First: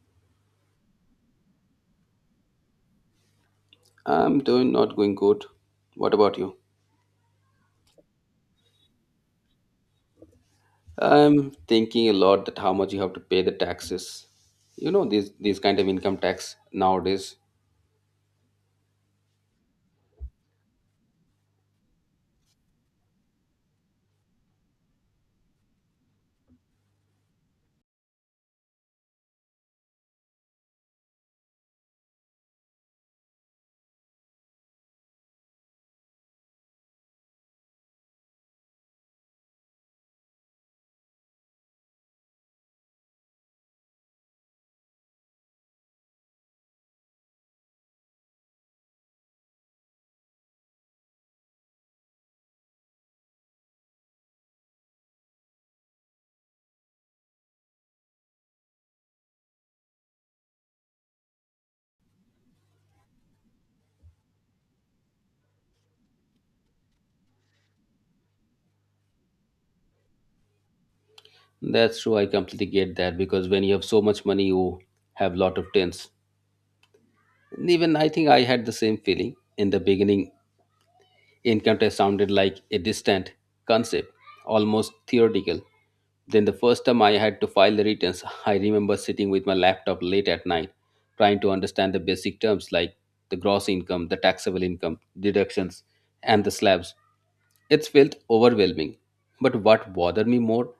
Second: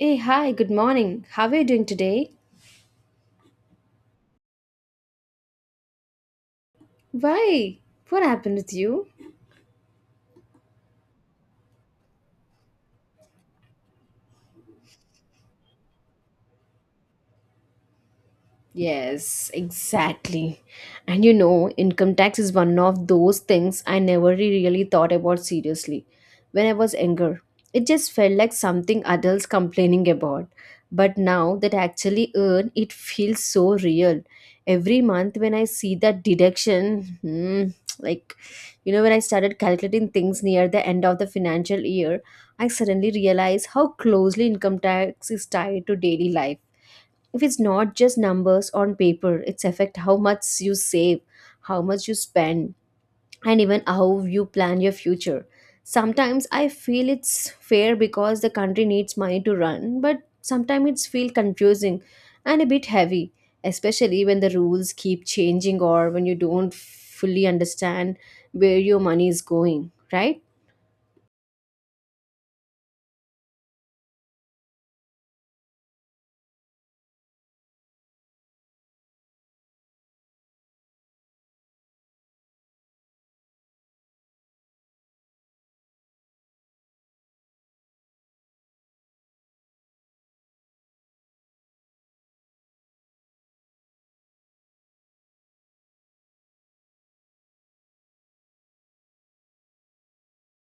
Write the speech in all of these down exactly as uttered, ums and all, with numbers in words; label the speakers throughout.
Speaker 1: Hey, hi, good morning. How are you doing today?
Speaker 2: I'm doing not going good. What about you?
Speaker 1: Why? What happened with you?
Speaker 2: I'm thinking a lot that how much you have to pay the taxes. You know these these kind of income tax nowadays.
Speaker 1: Yes, exactly. And you know, income tax is one of those things I never re- really thought about seriously when I was younger. It just felt like something adults complaining about. But now that I actually earn, it feels so real. Every month when I see that deduction, hmm, like, you know, when I started calculating things near the end of the financial year, I suddenly realized how closely income tax is tied to daily life, if it's not just numbers on paper. It's affect how much you save, how much you spend, and even how you plan your future. Sometimes I feel it's fair because the country needs money to run, but sometimes it's feel confusing and a bit heavy, especially when the rules keep changing or when you don't fully understand where your money is going, right?
Speaker 2: That's true. I completely get that because when you have so much money, you have lot of tens. And even I think I had the same feeling in the beginning. Encounter sounded like a distant concept, almost theoretical. Then the first time I had to file the returns, I remember sitting with my laptop late at night, trying to understand the basic terms like the gross income, the taxable income, deductions, and the slabs. It felt overwhelming. But what bothered me more?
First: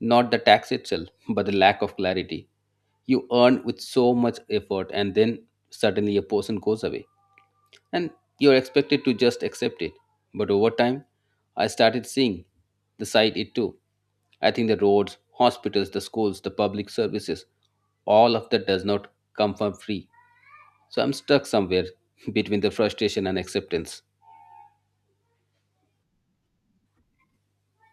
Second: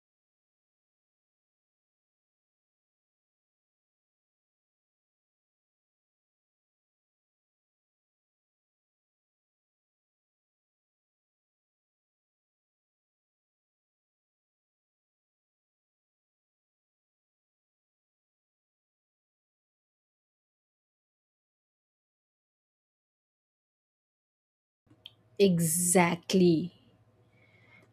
Speaker 2: Not the tax itself, but the lack of clarity. You earn with so much effort, and then suddenly a portion goes away and you're expected to just accept it. But over time, I started seeing the side it took. I think the roads, hospitals, the schools, the public services, all of that does not come for free. So I'm stuck somewhere between the frustration and acceptance.
Speaker 1: Exactly.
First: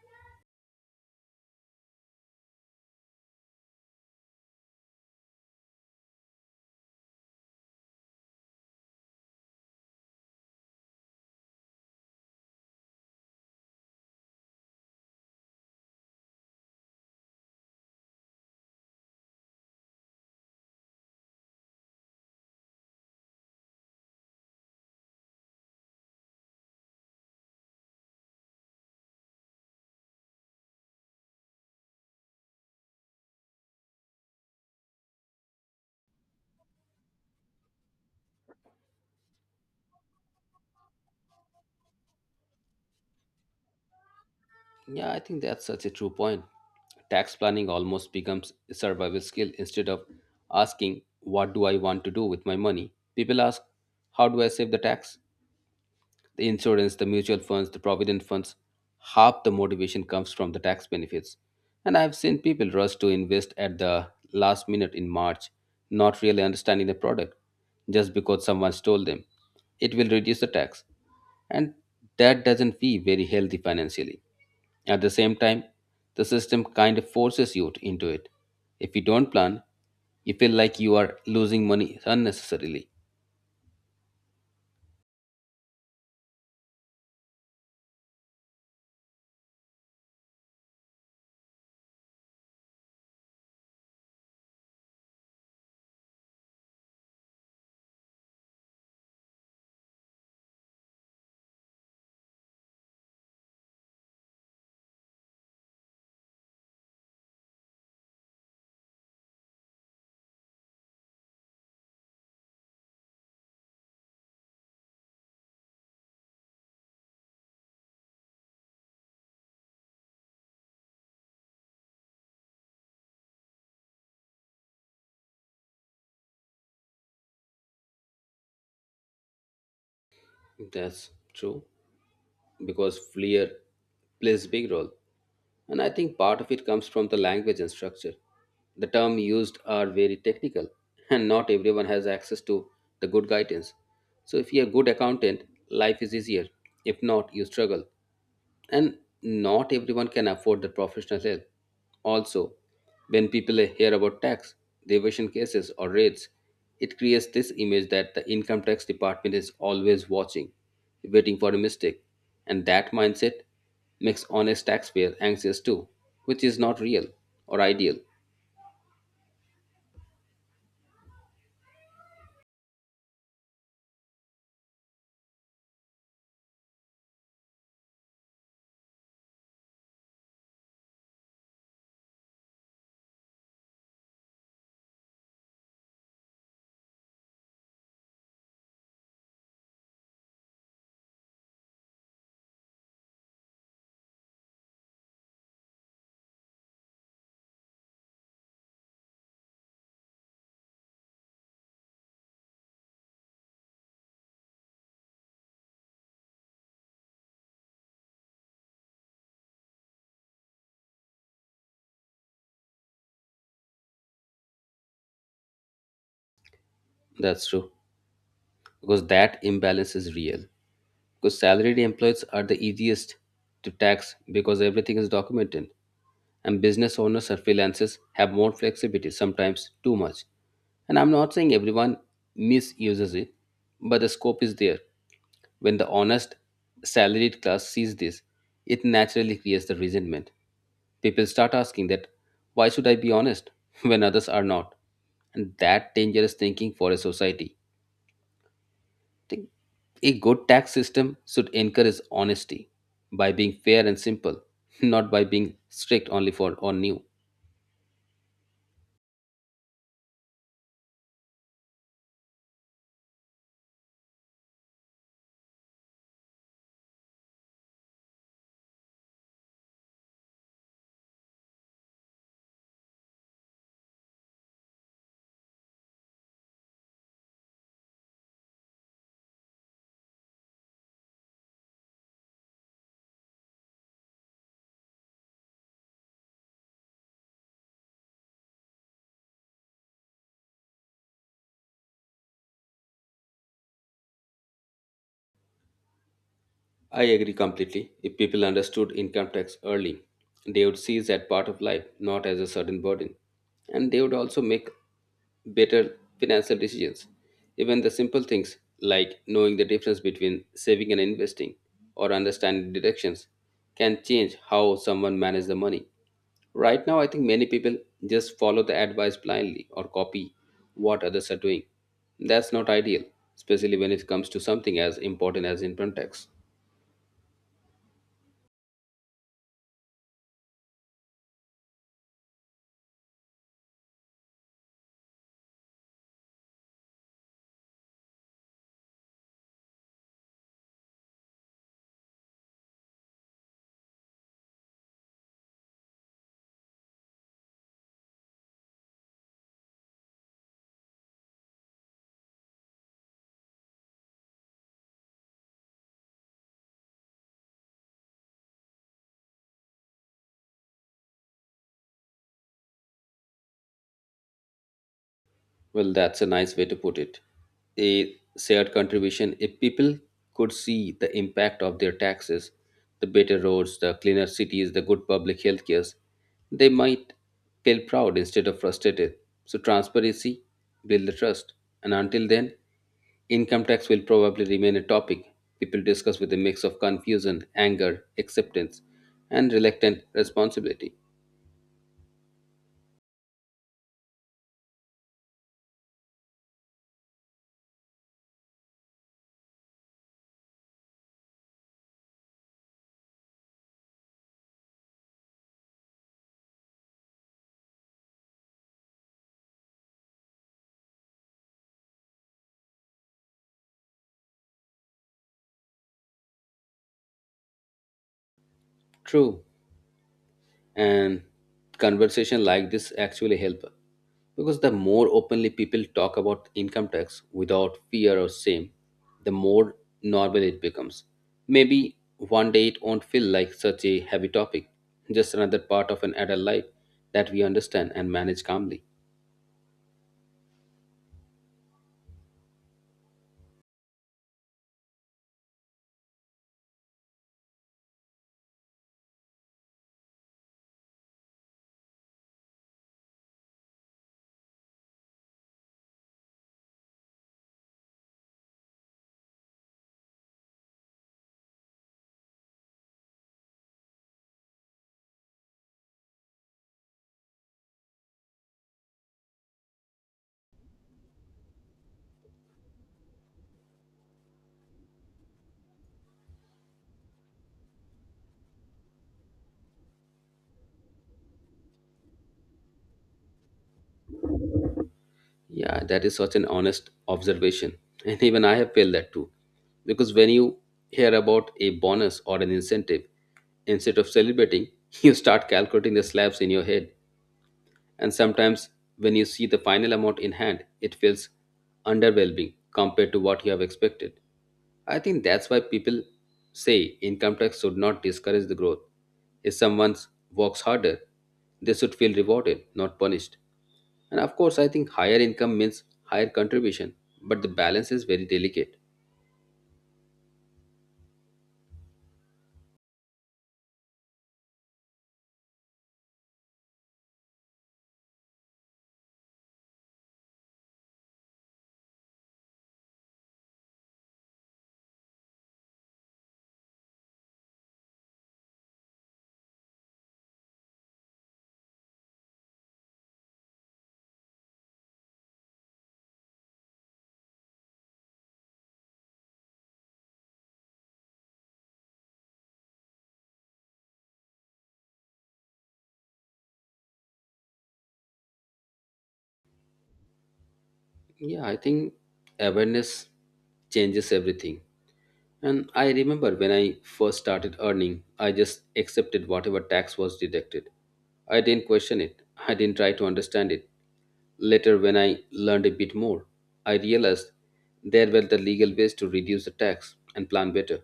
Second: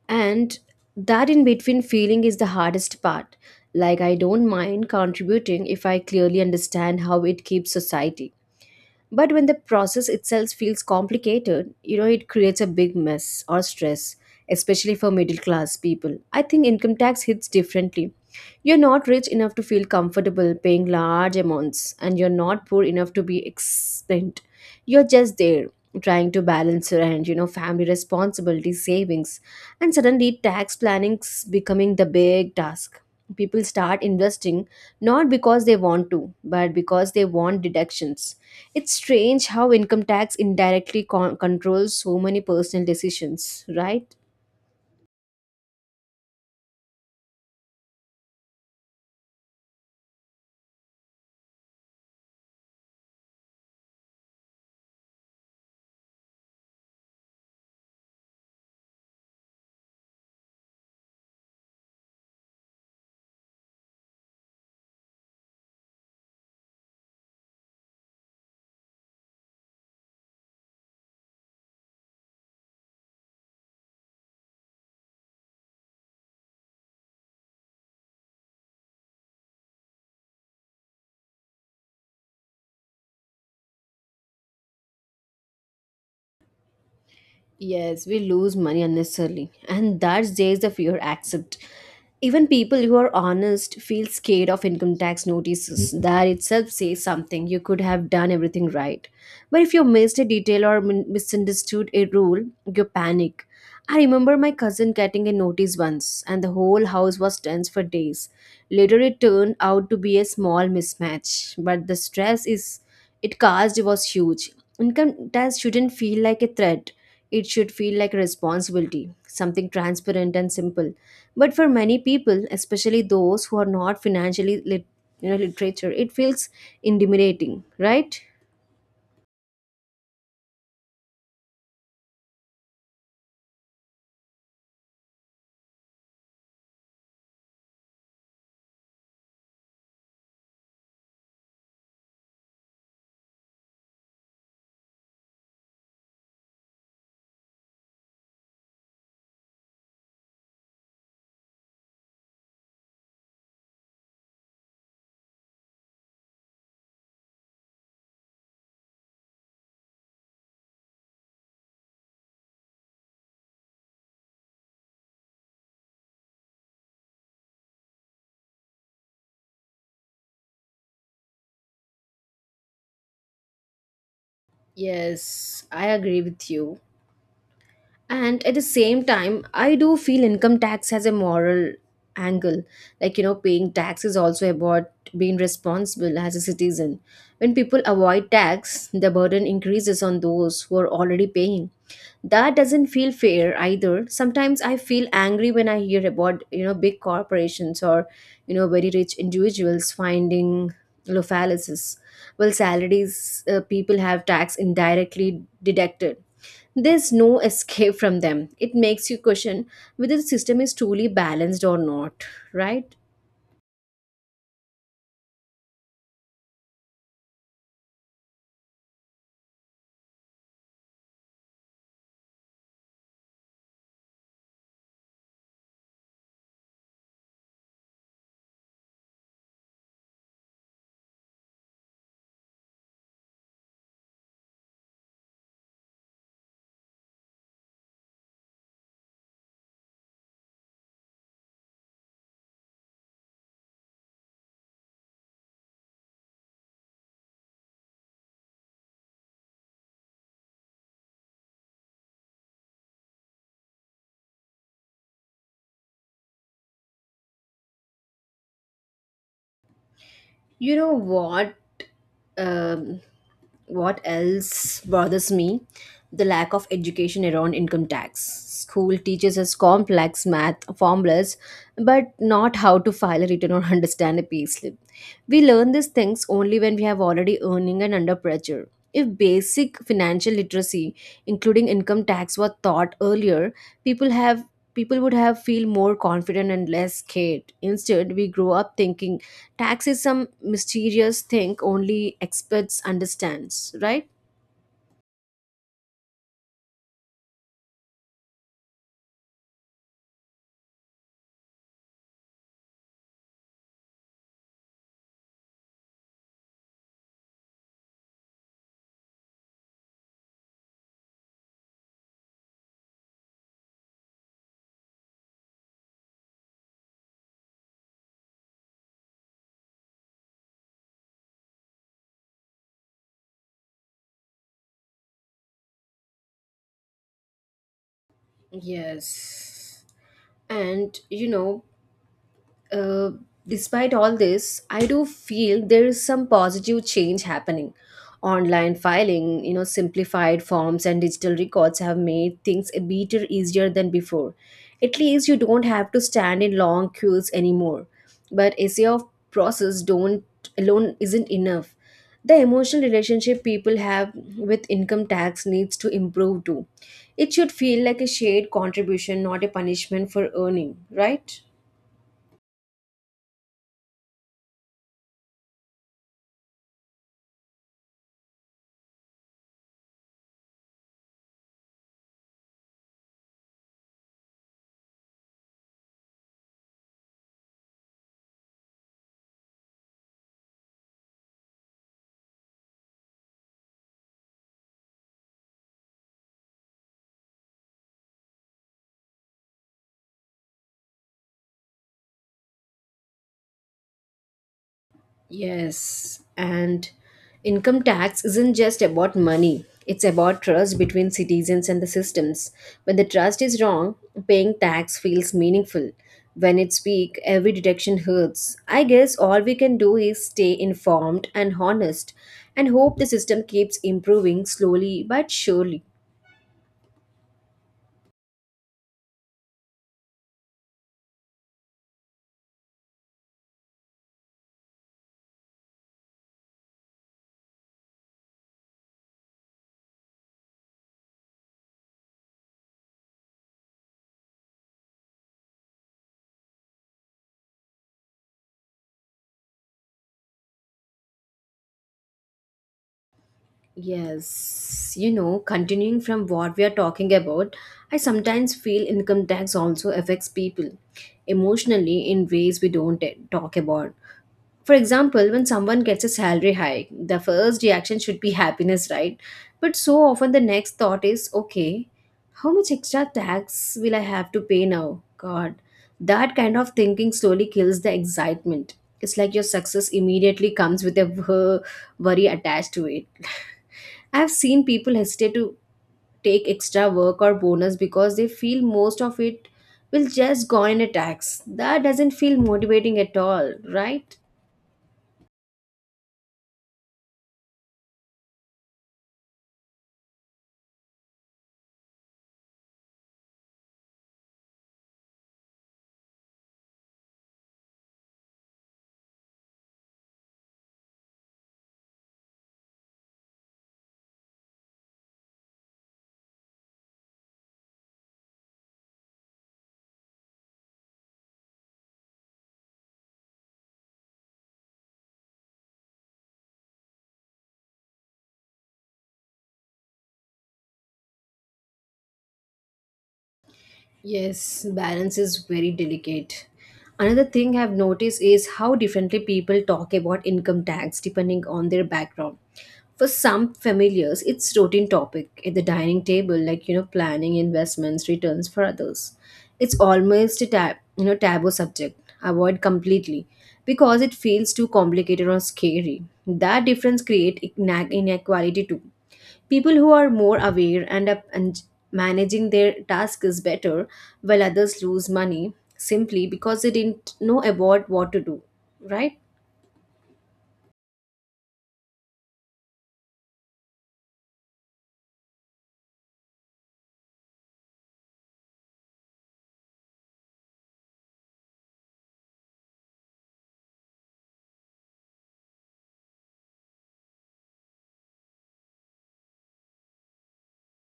Speaker 1: And that in between feeling is the hardest part. Like, I don't mind contributing if I clearly understand how it keeps society. But when the process itself feels complicated, you know, it creates a big mess or stress, especially for middle class people. I think income tax hits differently. You're not rich enough to feel comfortable paying large amounts, and you're not poor enough to be spent. You're just there trying to balance rent, you know, family responsibility, savings, and suddenly tax planning is becoming the big task. People start investing not because they want to but because they want deductions. It's strange how income tax indirectly con- controls so many personal decisions, right?
Speaker 2: Yeah, I think that's such a true point. Tax planning almost becomes a survival skill. Instead of asking, "What do I want to do with my money?" people ask, "How do I save the tax?" The insurance, the mutual funds, the provident funds, half the motivation comes from the tax benefits. And I've seen people rush to invest at the last minute in March, not really understanding the product, just because someone told them it will reduce the tax. And that doesn't feel very healthy financially. At the same time, the system kind of forces you to- into it. If you don't plan, you feel like you are losing money unnecessarily.
Speaker 1: Yes, we lose money unnecessarily, and that's there's the fear. Accept. Even people who are honest feel scared of income tax notices. That itself says something. You could have done everything right, but if you missed a detail or min- misunderstood a rule, you panic. I remember my cousin getting a notice once, and the whole house was tense for days. Later, it turned out to be a small mismatch, but the stress is it caused was huge. Income tax shouldn't feel like a threat. It should feel like a responsibility, something transparent and simple. But for many people, especially those who are not financially lit- you know, literature, it feels intimidating, right?
Speaker 2: That's true, because flair plays big role. And I think part of it comes from the language and structure. The terms used are very technical, and not everyone has access to the good guidance. So, if you're a good accountant, life is easier. If not, you struggle, and not everyone can afford the professional help. Also, when people hear about tax evasion cases or raids, it creates this image that the income tax department is always watching, waiting for a mistake, and that mindset makes honest taxpayer anxious too, which is not real or ideal.
Speaker 1: Yes, I agree with you. And at the same time, I do feel income tax has a moral angle. Like, you know, paying tax is also about being responsible as a citizen. When people avoid tax, the burden increases on those who are already paying. That doesn't feel fair either. Sometimes I feel angry when I hear about, you know, big corporations or, you know, very rich individuals finding loopholes. Well, salaries, uh, people have tax indirectly deducted. There's no escape from them. It makes you question whether the system is truly balanced or not, right?
Speaker 2: That's true, because that imbalance is real. Because salaried employees are the easiest to tax because everything is documented, and business owners or freelancers have more flexibility, sometimes too much. And I'm not saying everyone misuses it, but the scope is there. When the honest, salaried class sees this, it naturally creates the resentment. People start asking that, why should I be honest when others are not? And that dangerous thinking for a society. Think a good tax system should encourage honesty by being fair and simple, not by being strict only for or new.
Speaker 1: You know what? Um, what else bothers me, the lack of education around income tax. School teaches us complex math formulas but not how to file a return or understand a payslip. We learn these things only when we have already earning and under pressure. If basic financial literacy including income tax were taught earlier, people have, people would have feel more confident and less scared. Instead we grow up thinking tax is some mysterious thing only experts understands, right?
Speaker 2: I agree completely. If people understood income tax early, they would see that part of life not as a sudden burden, and they would also make better financial decisions. Even the simple things like knowing the difference between saving and investing or understanding deductions can change how someone manages the money. Right now, I think many people just follow the advice blindly or copy what others are doing. That's not ideal, especially when it comes to something as important as income tax.
Speaker 1: Yes. And you know, uh, despite all this, I do feel there is some positive change happening. Online filing, you know, simplified forms and digital records have made things a bit easier than before. At least you don't have to stand in long queues anymore. But essay of process don't alone isn't enough. The emotional relationship people have with income tax needs to improve too. It should feel like a shared contribution, not a punishment for earning, right?
Speaker 2: Well, that's a nice way to put it. A shared contribution. If people could see the impact of their taxes, the better roads, the cleaner cities, the good public health cares, they might feel proud instead of frustrated. So, transparency, build the trust. And until then, income tax will probably remain a topic people discuss with a mix of confusion, anger, acceptance, and reluctant responsibility.
Speaker 1: Yes, and income tax isn't just about money. It's about trust between citizens and the systems. When the trust is wrong, paying tax feels meaningful. When it's weak, every deduction hurts. I guess all we can do is stay informed and honest and hope the system keeps improving slowly but surely.
Speaker 2: True. And conversation like this actually help, because the more openly people talk about income tax without fear or shame, the more normal it becomes. Maybe one day it won't feel like such a heavy topic, just another part of an adult life that we understand and manage calmly.
Speaker 1: Yes, you know, continuing from what we are talking about, I sometimes feel income tax also affects people emotionally in ways we don't, eh, talk about. For example, when someone gets a salary hike, the first reaction should be happiness, right? But so often the next thought is, okay, how much extra tax will I have to pay now? God, that kind of thinking slowly kills the excitement. It's like your success immediately comes with a wor- worry attached to it. I've seen people hesitate to take extra work or bonus because they feel most of it will just go in a tax. That doesn't feel motivating at all, right?
Speaker 2: Yeah, that is such an honest observation. And even I have felt that too. Because when you hear about a bonus or an incentive, instead of celebrating, you start calculating the slabs in your head, and sometimes when you see the final amount in hand, it feels underwhelming compared to what you have expected. I think that's why people say income tax should not discourage the growth. If someone works harder, they should feel rewarded, not punished. And of course, I think higher income means higher contribution, but the balance is very delicate.
Speaker 1: Yes, balance is very delicate. Another thing I've noticed is how differently people talk about income tax depending on their background. For some familiars, it's routine topic at the dining table, like, you know, planning investments, returns for others. It's almost a tab, you know, taboo subject. Avoid completely because it feels too complicated or scary. That difference create ina- inequality too. People who are more aware and, up and managing their task is better, while others lose money simply because they didn't know about what to do. Right?
Speaker 2: Yeah, I think awareness changes everything. And I remember when I first started earning, I just accepted whatever tax was deducted. I didn't question it, I didn't try to understand it. Later, when I learned a bit more, I realized there were the legal ways to reduce the tax and plan better.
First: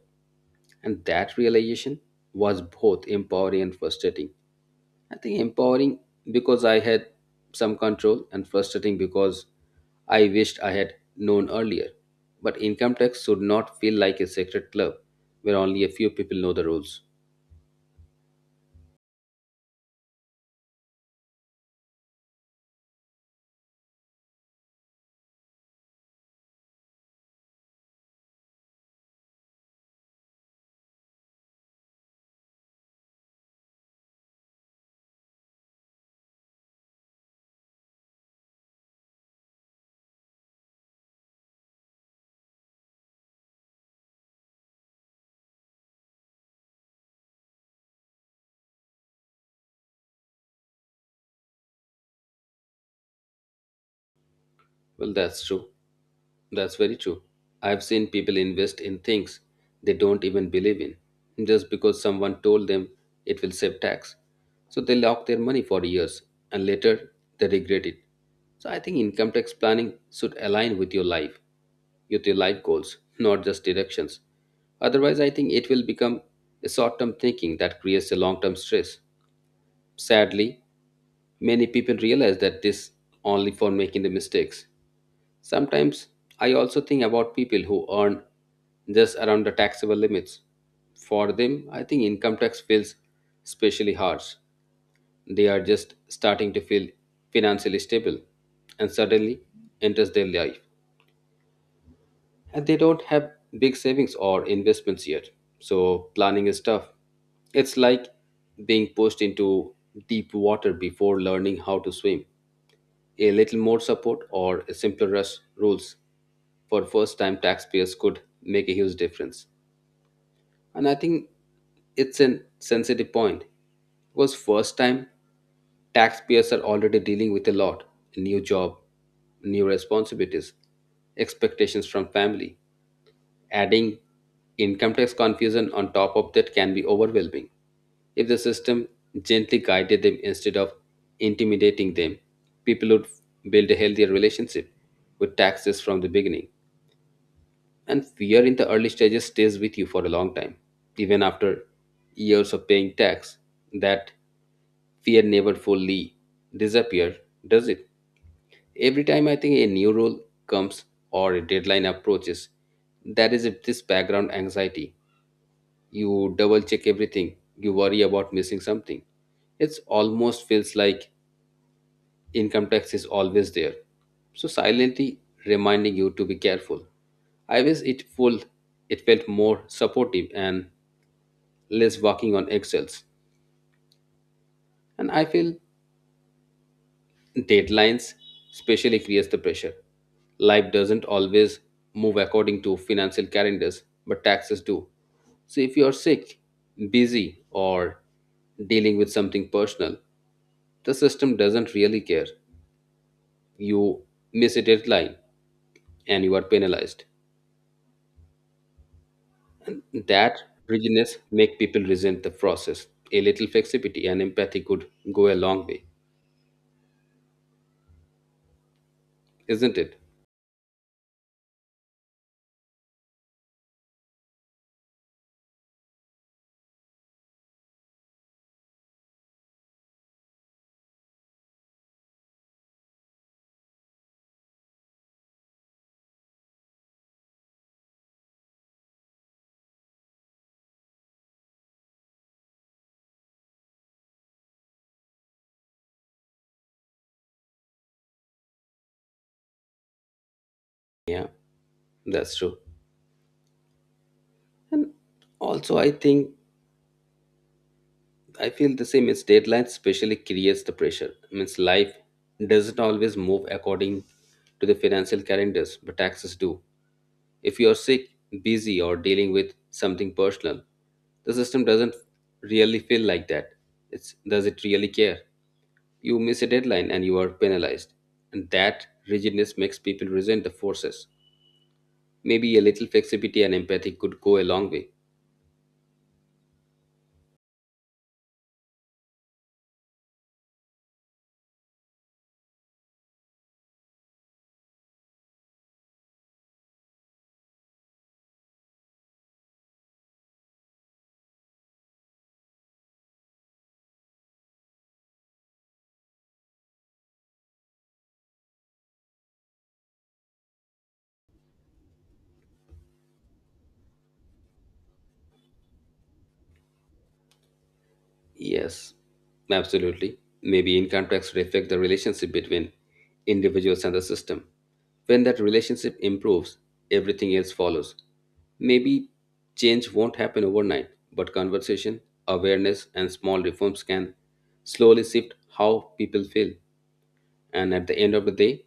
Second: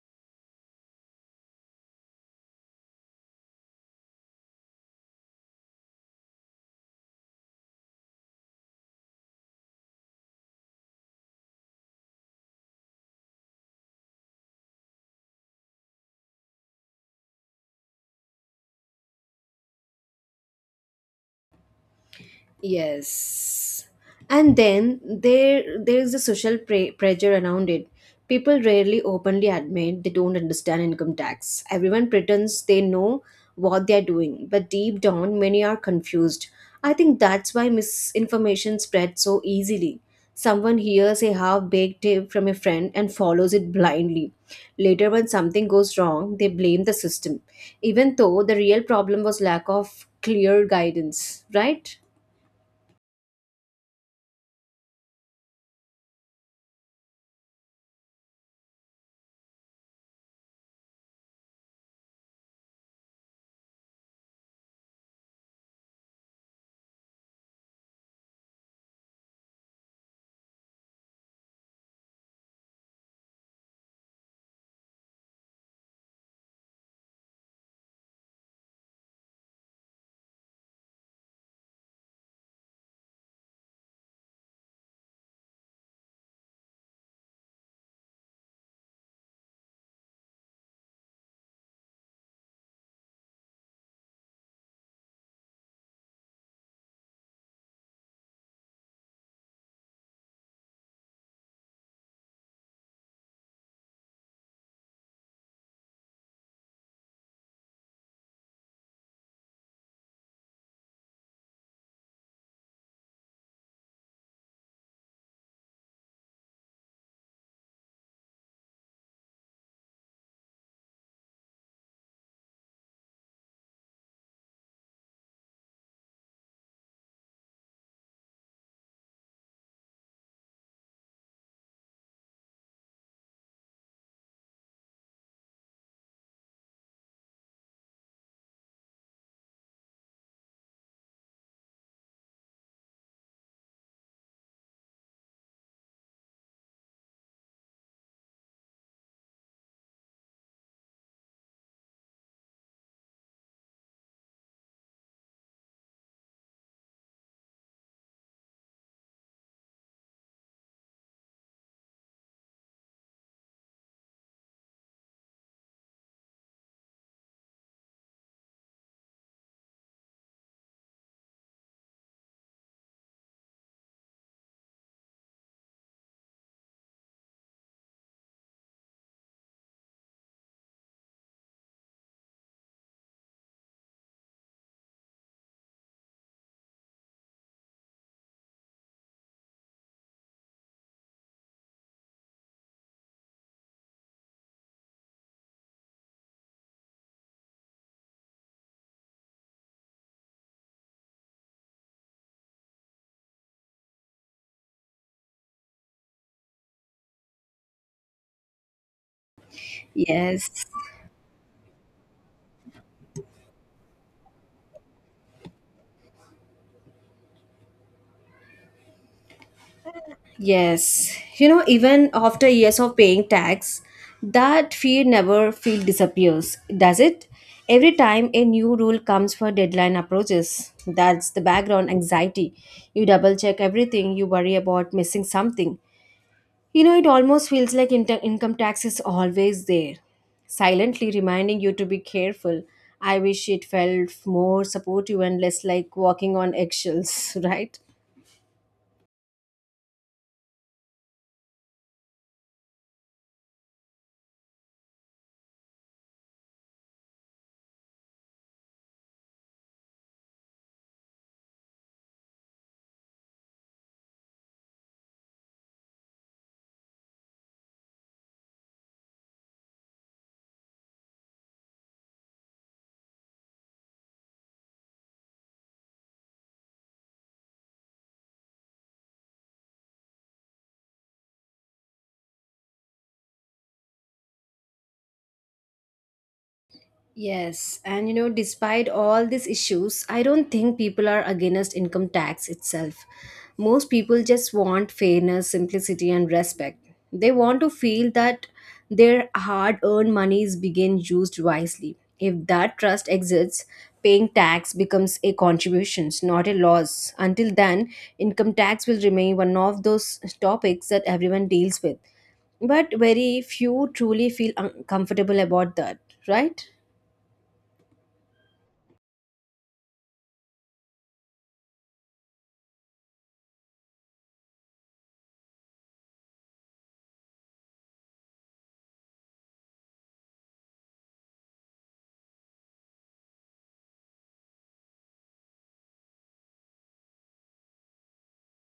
Speaker 2: And that realization was both empowering and frustrating. I think empowering because I had some control, and frustrating because I wished I had known earlier. But income tax should not feel like a secret club where only a few people know the rules.
Speaker 1: Yes. And then there there is the social pre- pressure around it. People rarely openly admit they don't understand income tax. Everyone pretends they know what they are doing, but deep down many are confused. I think that's why misinformation spreads so easily. Someone hears a half-baked tip from a friend and follows it blindly. Later when something goes wrong, they blame the system, even though the real problem was lack of clear guidance, right?
Speaker 2: Well, that's true. That's very true. I've seen people invest in things they don't even believe in just because someone told them it will save tax. So they lock their money for years and later they regret it. So I think income tax planning should align with your life, with your life goals, not just directions. Otherwise, I think it will become a short term thinking that creates a long term stress. Sadly, many people realize that this only for making the mistakes. Sometimes I also think about people who earn just around the taxable limits. For them, I think income tax feels especially harsh. They are just starting to feel financially stable, and suddenly enters their life. And they don't have big savings or investments yet. So planning is tough. It's like being pushed into deep water before learning how to swim. A little more support or simpler rush rules for first time taxpayers could make a huge difference. And I think it's a sensitive point because first time taxpayers are already dealing with a lot, new job, new responsibilities, expectations from family. Adding income tax confusion on top of that can be overwhelming. If the system gently guided them instead of intimidating them, people would build a healthier relationship with taxes from the beginning. And fear in the early stages stays with you for a long time. Even after years of paying tax, that fear never fully disappears, does it? Every time I think a new rule comes or a deadline approaches, there is this background anxiety. You double check everything, you worry about missing something. It almost feels like income tax is always there, so silently reminding you to be careful. I wish it full, it felt more supportive and less walking on eggshells. And I feel deadlines especially creates the pressure. Life doesn't always move according to financial calendars, but taxes do. So if you are sick, busy, or dealing with something personal, the system doesn't really care. You miss a deadline and you are penalized. That
Speaker 1: Yes,
Speaker 2: rigidness make people resent the process. A little flexibility and empathy could go a long way, isn't it?
Speaker 1: yes. You know, even after years of paying tax, that fear never feel disappears, does it? Every time a new rule comes for deadline approaches, that's the background anxiety. You double check everything, you worry about missing something. You know, it almost feels like inter- income tax is always there, silently reminding you to be careful. I wish it felt more supportive and less like walking on eggshells, right?
Speaker 2: Yeah, that's true. And also, I think I feel the same is deadline especially creates the pressure. Means life doesn't always move according to the financial calendars, but taxes do. If you're sick, busy, or dealing with something personal, the system doesn't really feel like that. It's does it really care? You miss a deadline and you are penalized. And that rigidness makes people resent the forces. Maybe a little flexibility and empathy could go a long way.
Speaker 1: Yes, and you know, despite all these issues, I don't think people are against income tax itself. Most people just want fairness, simplicity, and respect. They want to feel that their hard earned money is being used wisely. If that trust exists, paying tax becomes a contribution, not a loss. Until then, income tax will remain one of those topics that everyone deals with. But very few truly feel uncomfortable about that, right?
Speaker 2: Yes, absolutely. Maybe in context reflect the relationship between individuals and the system. When that relationship improves, everything else follows. Maybe change won't happen overnight, but conversation, awareness, and small reforms can slowly shift how people feel. And at the end of the day,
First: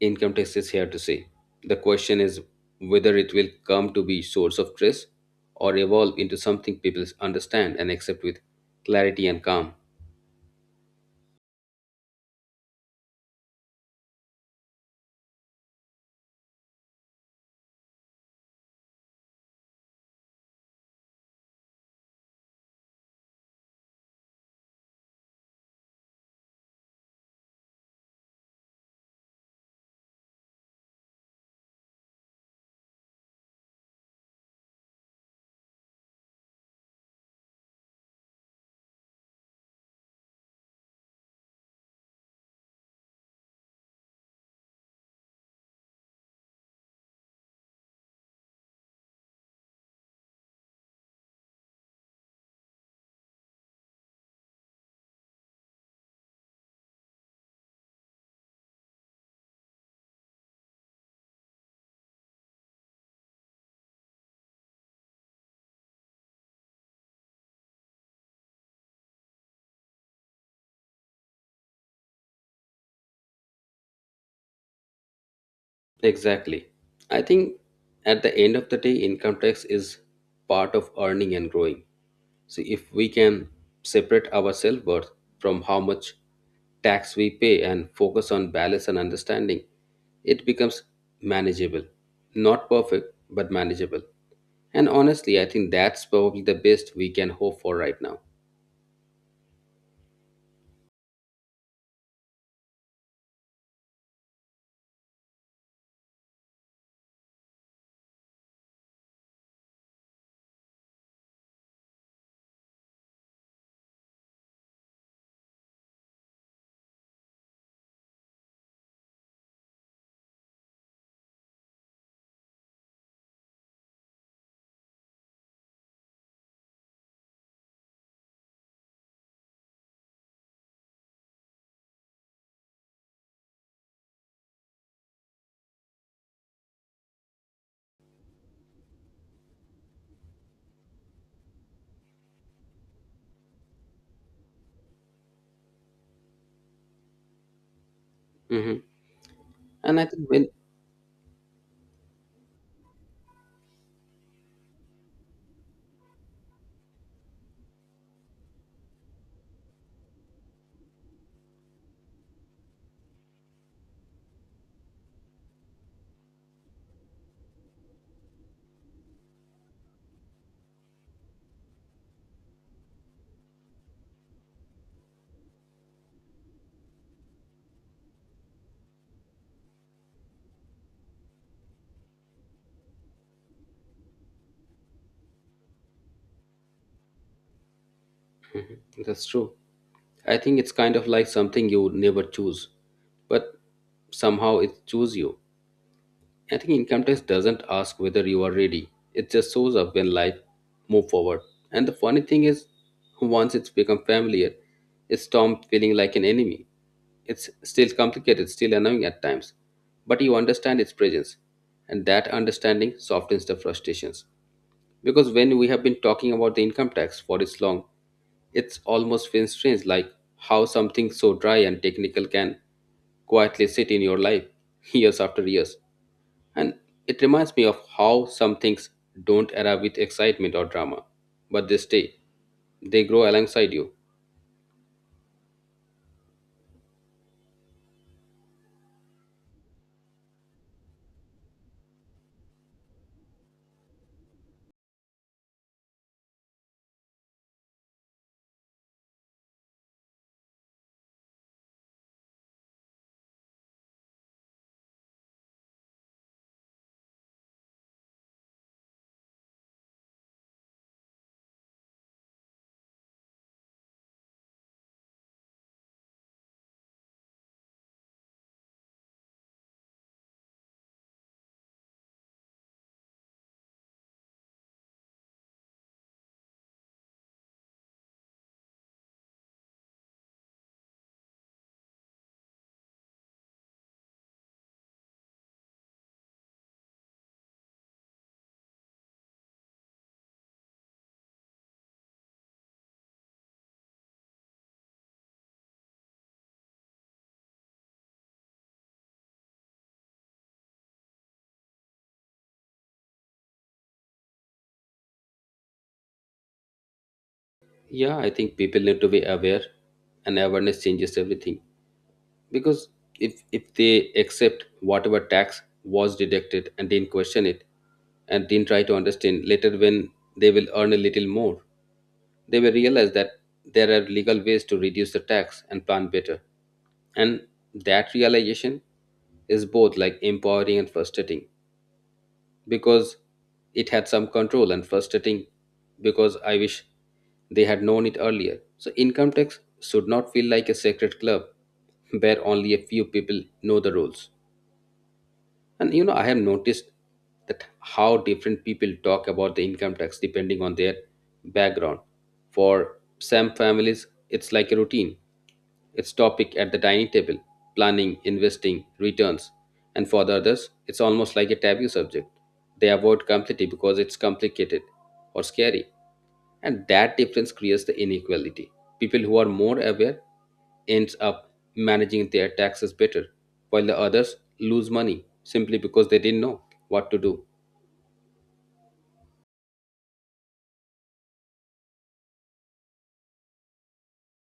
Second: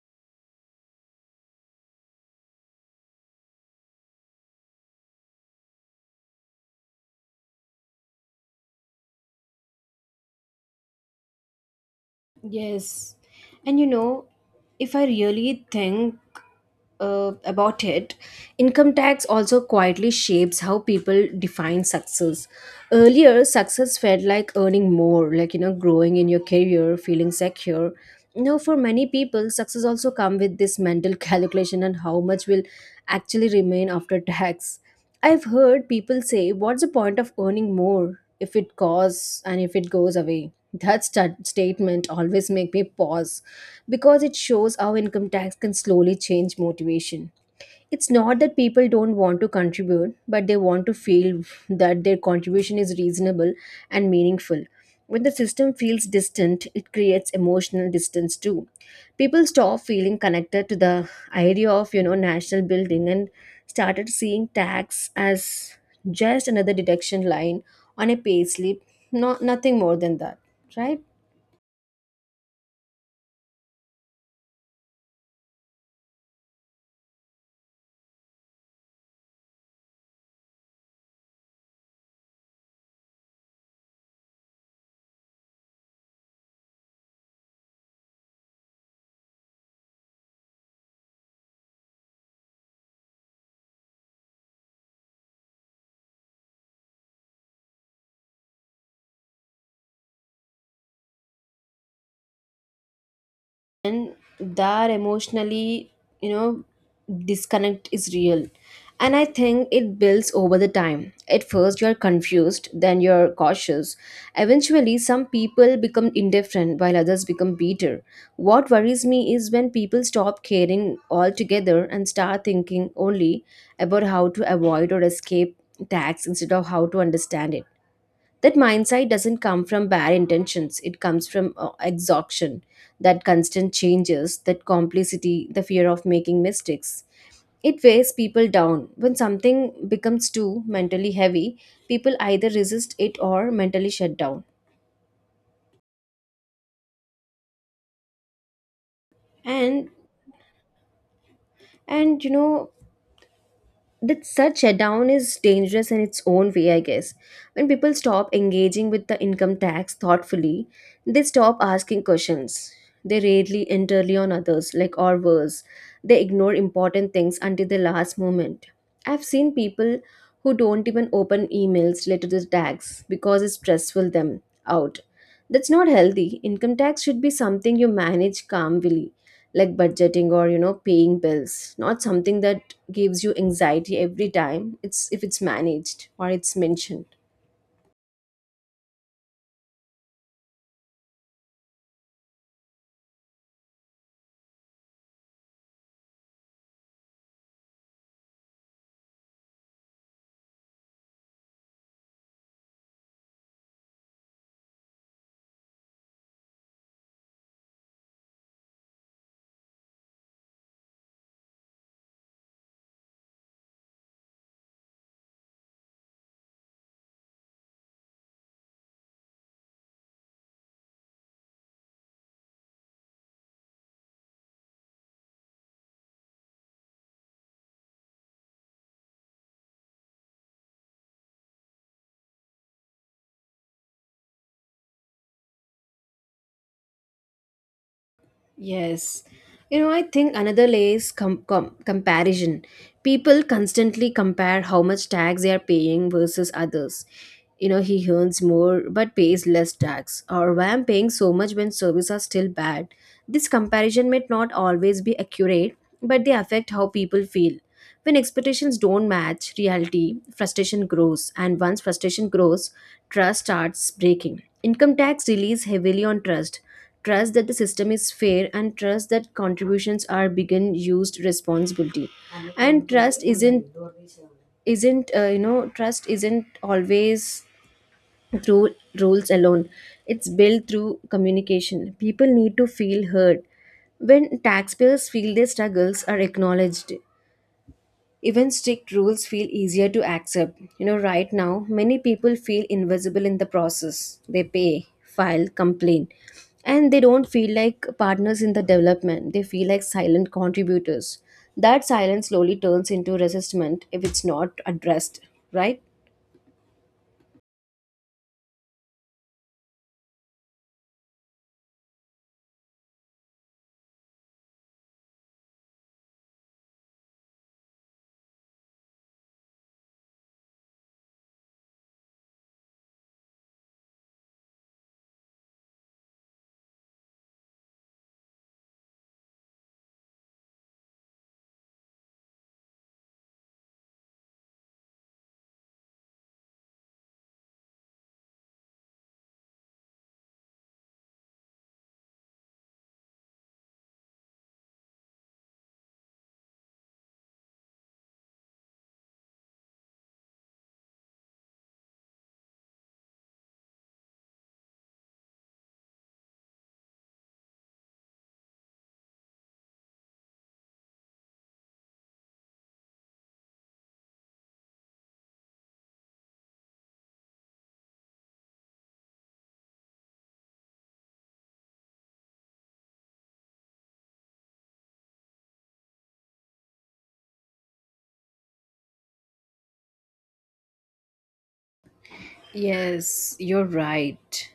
Speaker 2: income tax is here to stay. The question is whether it will come to be source of stress or evolve into something people understand and accept with clarity and calm.
Speaker 1: Yes. And you know, if I really think uh, about it, income tax also quietly shapes how people define success. Earlier, success felt like earning more, like, you know, growing in your career, feeling secure. Now, for many people, success also come with this mental calculation on how much will actually remain after tax. I've heard people say, "What's the point of earning more if it costs and if it goes away?" That sta statement always make me pause because it shows how income tax can slowly change motivation. It's not that people don't want to contribute, but they want to feel that their contribution is reasonable and meaningful. When the system feels distant, it creates emotional distance too. People stop feeling connected to the idea of, you know, national building and started seeing tax as just another deduction line on a pay slip, not nothing more than that, right?
Speaker 2: Exactly. I think at the end of the day, income tax is part of earning and growing. So if we can separate our self worth from how much tax we pay and focus on balance and understanding, it becomes manageable. Not perfect, but manageable. And honestly, I think that's probably the best we can hope for right now.
Speaker 1: And their emotionally, you know, disconnect is real, and I think it builds over the time. At first you're confused, then you're cautious. Eventually some people become indifferent while others become bitter. What worries me is when people stop caring altogether and start thinking only about how to avoid or escape tax instead of how to understand it. That mindset doesn't come from bare intentions, it comes from uh, exhaustion, that constant changes, that complicity, the fear of making mistakes. It weighs people down. When something becomes too mentally heavy, people either resist it or mentally shut down.
Speaker 2: Hmm.
Speaker 1: and
Speaker 2: And I think when.
Speaker 1: and you know, that such shutdown is dangerous in its own way, I guess. When people stop engaging with the income tax thoughtfully, they stop asking questions. They rarely entirely on others, like or worse, they ignore important things until the last moment. I've seen people who don't even open emails related to the tax because it stressful them out. That's not healthy. Income tax should be something you manage calmly, like budgeting or you know paying bills, not something that gives you anxiety every time. It's if it's managed or it's mentioned.
Speaker 2: Mhm. That's true, I think it's kind of like something you would never choose, but somehow it chooses you. I think income tax doesn't ask whether you are ready; it just shows up when life move forward. And the funny thing is, once it's become familiar, it's stopped feeling like an enemy. It's still complicated, still annoying at times, but you understand its presence, and that understanding softens the frustrations. Because when we have been talking about the income tax for this long, it's almost feels strange like how something so dry and technical can quietly sit in your life years after years. And it reminds me of how some things don't arrive with excitement or drama, but they stay. They grow alongside you.
Speaker 1: Yes. You know, I think another layer is com- com- comparison. People constantly compare how much tax they are paying versus others. You know, he earns more but pays less tax, or why I'm paying so much when services are still bad. This comparison may not always be accurate, but they affect how people feel. When expectations don't match reality, frustration grows, and once frustration grows, trust starts breaking. Income tax relies heavily on trust trust that the system is fair and trust that contributions are being used responsibility and trust isn't isn't uh, you know trust isn't always through rules alone. It's built through communication. People need to feel heard. When taxpayers feel their struggles are acknowledged, even strict rules feel easier to accept. You know, right now, many people feel invisible in the process. They pay, file, complain, and they don't feel like partners in the development. They feel like silent contributors. That silence slowly turns into resentment if it's not addressed, right?
Speaker 2: Yeah, I think people need to be aware, and awareness changes everything. Because if if they accept whatever tax was deducted and didn't question it and didn't try to understand later, when they will earn a little more, they will realize that there are legal ways to reduce the tax and plan better, and that realization is both like empowering and frustrating because it had some control, and frustrating because I wish they had known it earlier. So, income tax should not feel like a secret club where only a few people know the rules. And you know, I have noticed that how different people talk about the income tax depending on their background. For some families, it's like a routine. It's topic at the dining table, planning, investing, returns. And for the others, it's almost like a taboo subject. They avoid completely because it's complicated or scary, and that difference creates the inequality. People who are more aware ends up managing their taxes better, while the others lose money simply because they didn't know what to do.
Speaker 1: Yes, you're right.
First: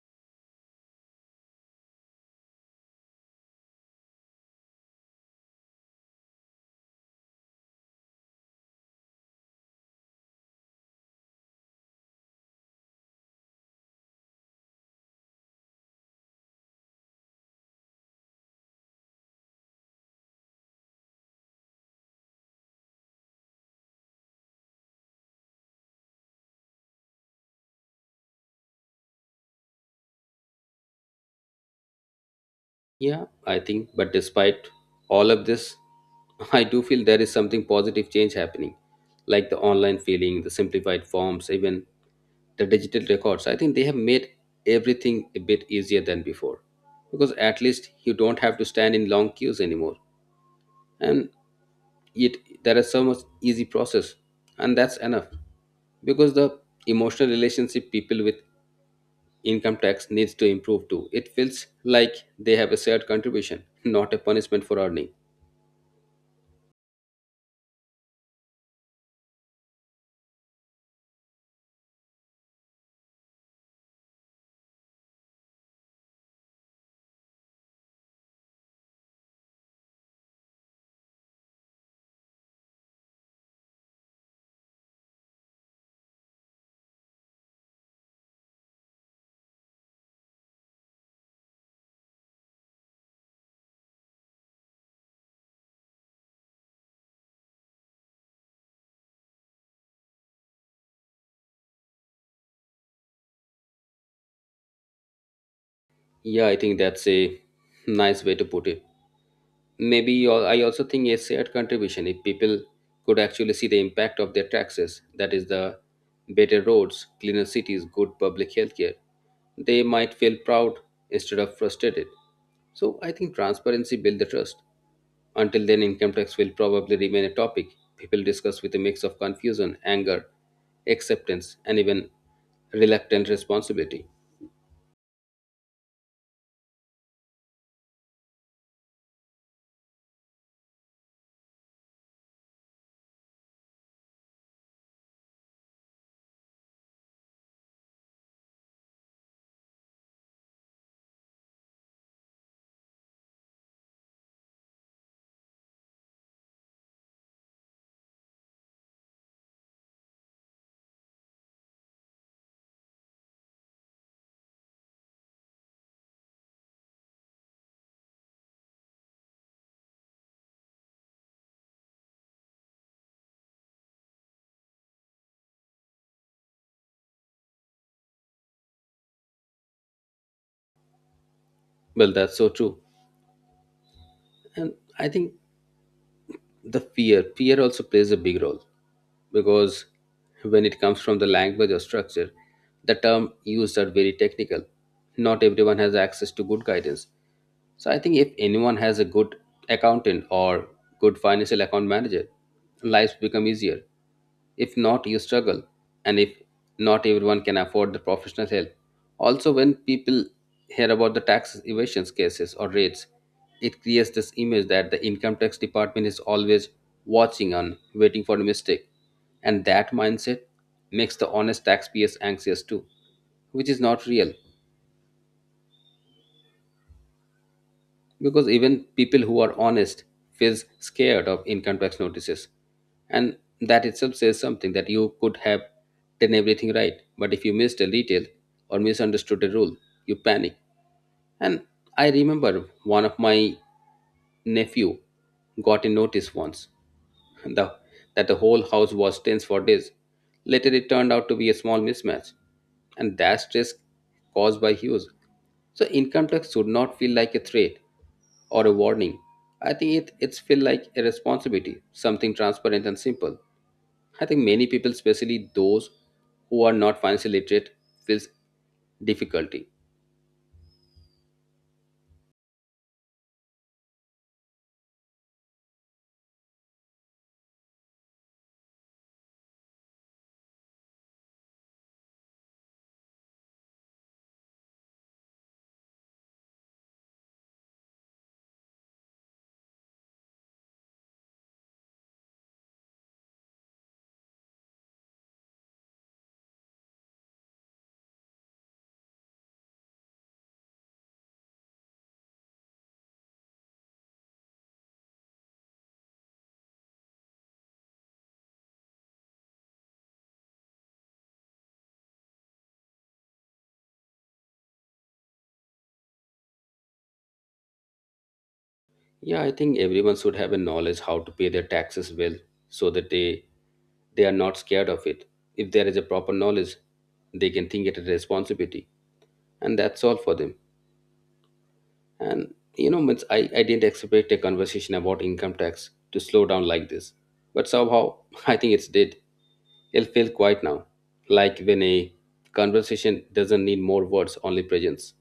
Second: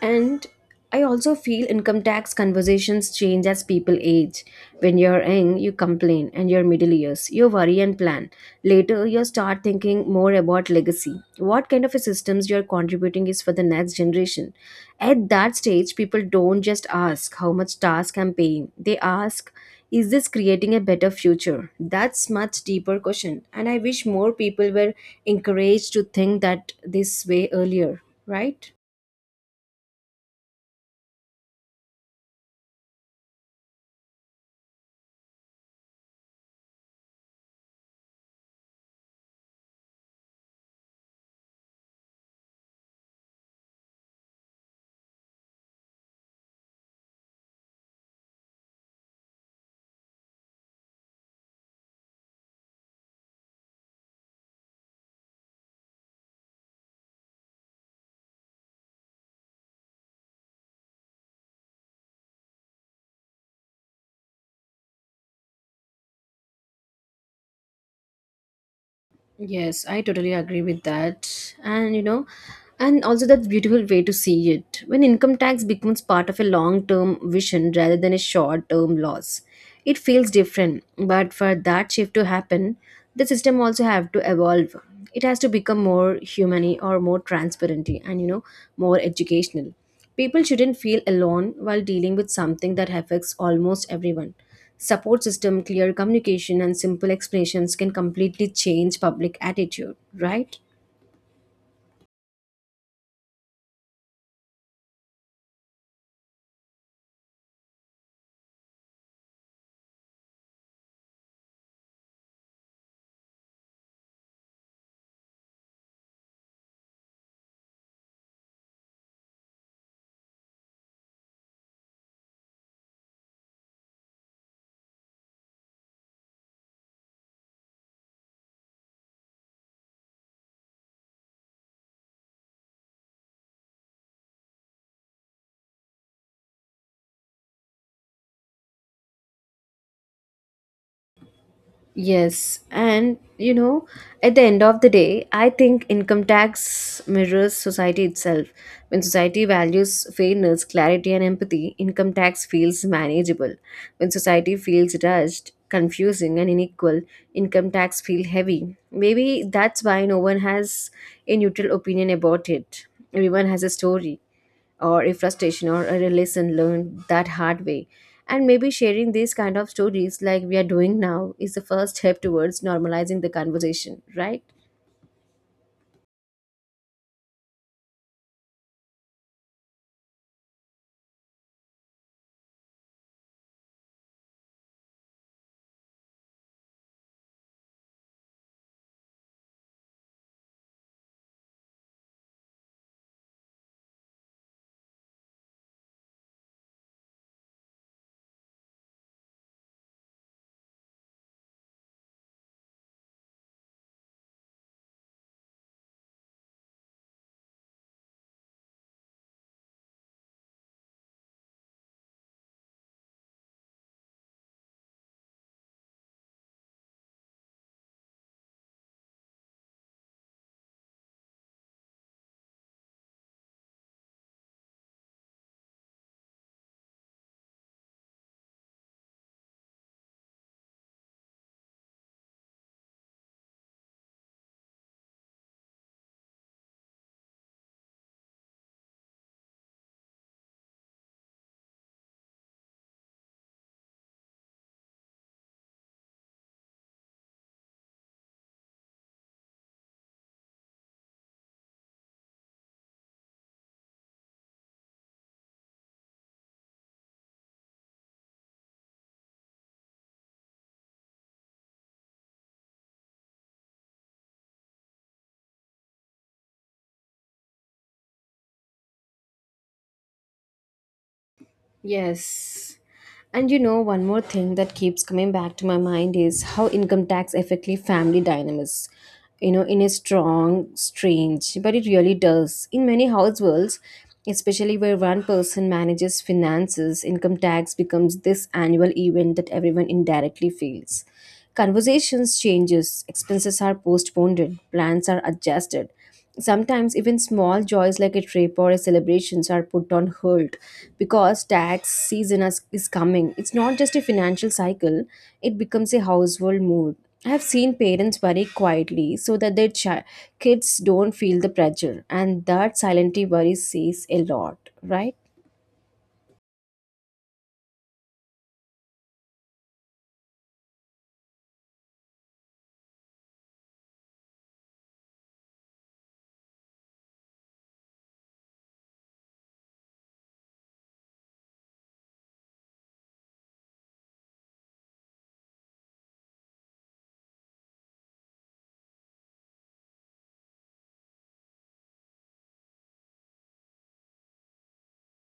Speaker 1: And I also feel income tax conversations change as people age. When you're young, you complain, and your middle years, you worry and plan. Later, you start thinking more about legacy. What kind of a systems you're contributing is for the next generation. At that stage, people don't just ask how much task I'm paying. They ask, is this creating a better future? That's much deeper question. And I wish more people were encouraged to think that this way earlier, right?
Speaker 2: Yeah, I think, but despite all of this, I do feel there is something positive change happening, like the online filing, the simplified forms, even the digital records. I think they have made everything a bit easier than before, because at least you don't have to stand in long queues anymore. And yet, there is so much easy process, and that's enough, because the emotional relationship people with income tax needs to improve too. It feels like they have a shared contribution, not a punishment for earning.
Speaker 1: Yes, I totally agree with that. And you know, and also that's beautiful way to see it. When income tax becomes part of a long-term vision rather than a short-term loss, it feels different. But for that shift to happen, the system also have to evolve. It has to become more humane or more transparent and, you know, more educational. People shouldn't feel alone while dealing with something that affects almost everyone. Support system, clear communication, and simple explanations can completely change public attitude, right?
Speaker 2: Yeah, I think that's a nice way to put it. Maybe al- I also think a shared contribution, if people could actually see the impact of their taxes, that is the better roads, cleaner cities, good public health care, they might feel proud instead of frustrated. So I think transparency builds the trust. Until then, income tax will probably remain a topic people discuss with a mix of confusion, anger, acceptance, and even reluctant responsibility.
Speaker 1: Yes, and you know, at the end of the day, I think income tax mirrors society itself. When society values fairness, clarity, and empathy, income tax feels manageable. When society feels rushed, confusing, and unequal, income tax feels heavy. Maybe that's why no one has a neutral opinion about it. Everyone has a story or a frustration or a lesson learned that hard way, and maybe sharing these kind of stories, like we are doing now, is the first step towards normalizing the conversation, right?
Speaker 2: Well, that's so true. And I think the fear fear also plays a big role, because when it comes from the language or structure, the term used are very technical. Not everyone has access to good guidance. So I think if anyone has a good accountant or good financial account manager, lives become easier. If not, you struggle. And if not everyone can afford the professional help. Also, when people hear about the tax evasion cases or raids, it creates this image that the income tax department is always watching and waiting for a mistake. And that mindset makes the honest taxpayers anxious too, which is not real. Because even people who are honest feels scared of income tax notices, and that itself says something, that you could have done everything right, but if you missed a detail or misunderstood a rule, you panic. And I remember one of my nephew got a notice once, the, that the whole house was tense for days. Later, it turned out to be a small mismatch, and that stress caused by Hughes. So, income tax should not feel like a threat or a warning. I think it it's feel like a responsibility, something transparent and simple. I think many people, especially those who are not financially literate, feels difficulty.
Speaker 1: Yes, and you know, one more thing that keeps coming back to my mind is how income tax affects family dynamics. You know, in a strong strange, but it really does in many households, especially where one person manages finances. Income tax becomes this annual event that everyone indirectly feels. Conversations changes, expenses are postponed, plans are adjusted. Sometimes even small joys like a trip or a celebrations are put on hold because tax season is is coming. It's not just a financial cycle, it becomes a household mood. I have seen parents worry quietly so that their chi- kids don't feel the pressure, and that silently worry says a lot, right?
Speaker 2: Yeah, I think everyone should have a knowledge how to pay their taxes well, so that they they are not scared of it. If there is a proper knowledge, they can think it as a responsibility, and that's all for them. And you know, means I, I didn't expect a conversation about income tax to slow down like this, but somehow I think it's did. It'll quiet now, like when a conversation doesn't need more words, only presence.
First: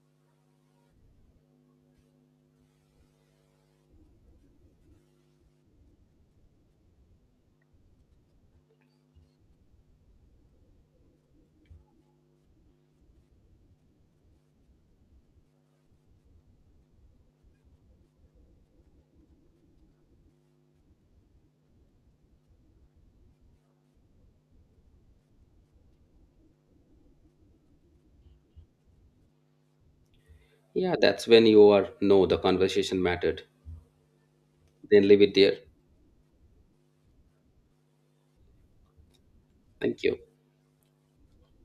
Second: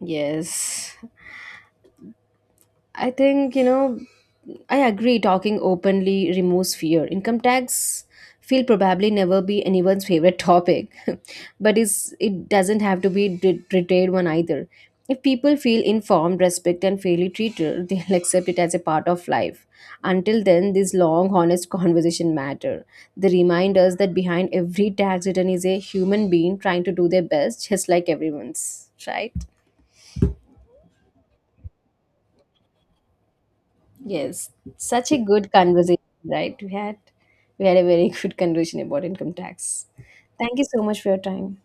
Speaker 1: Yes, I think, you know, I agree, talking openly removes fear. Income tax will probably never be anyone's favorite topic, but it's, it doesn't have to be de- deterred one either. If people feel informed, respect, and fairly treated, they'll accept it as a part of life. Until then, this long, honest conversation matter. They remind us that behind every tax return is a human being trying to do their best, just like everyone's. Right?
Speaker 2: Yeah, that's when you are know the conversation mattered.
Speaker 1: Yes,
Speaker 2: Then
Speaker 1: such a
Speaker 2: leave it
Speaker 1: good
Speaker 2: there.
Speaker 1: conversation, right? We had we had a very good conversation about income tax.
Speaker 2: Thank you.
Speaker 1: Thank you so much for your time.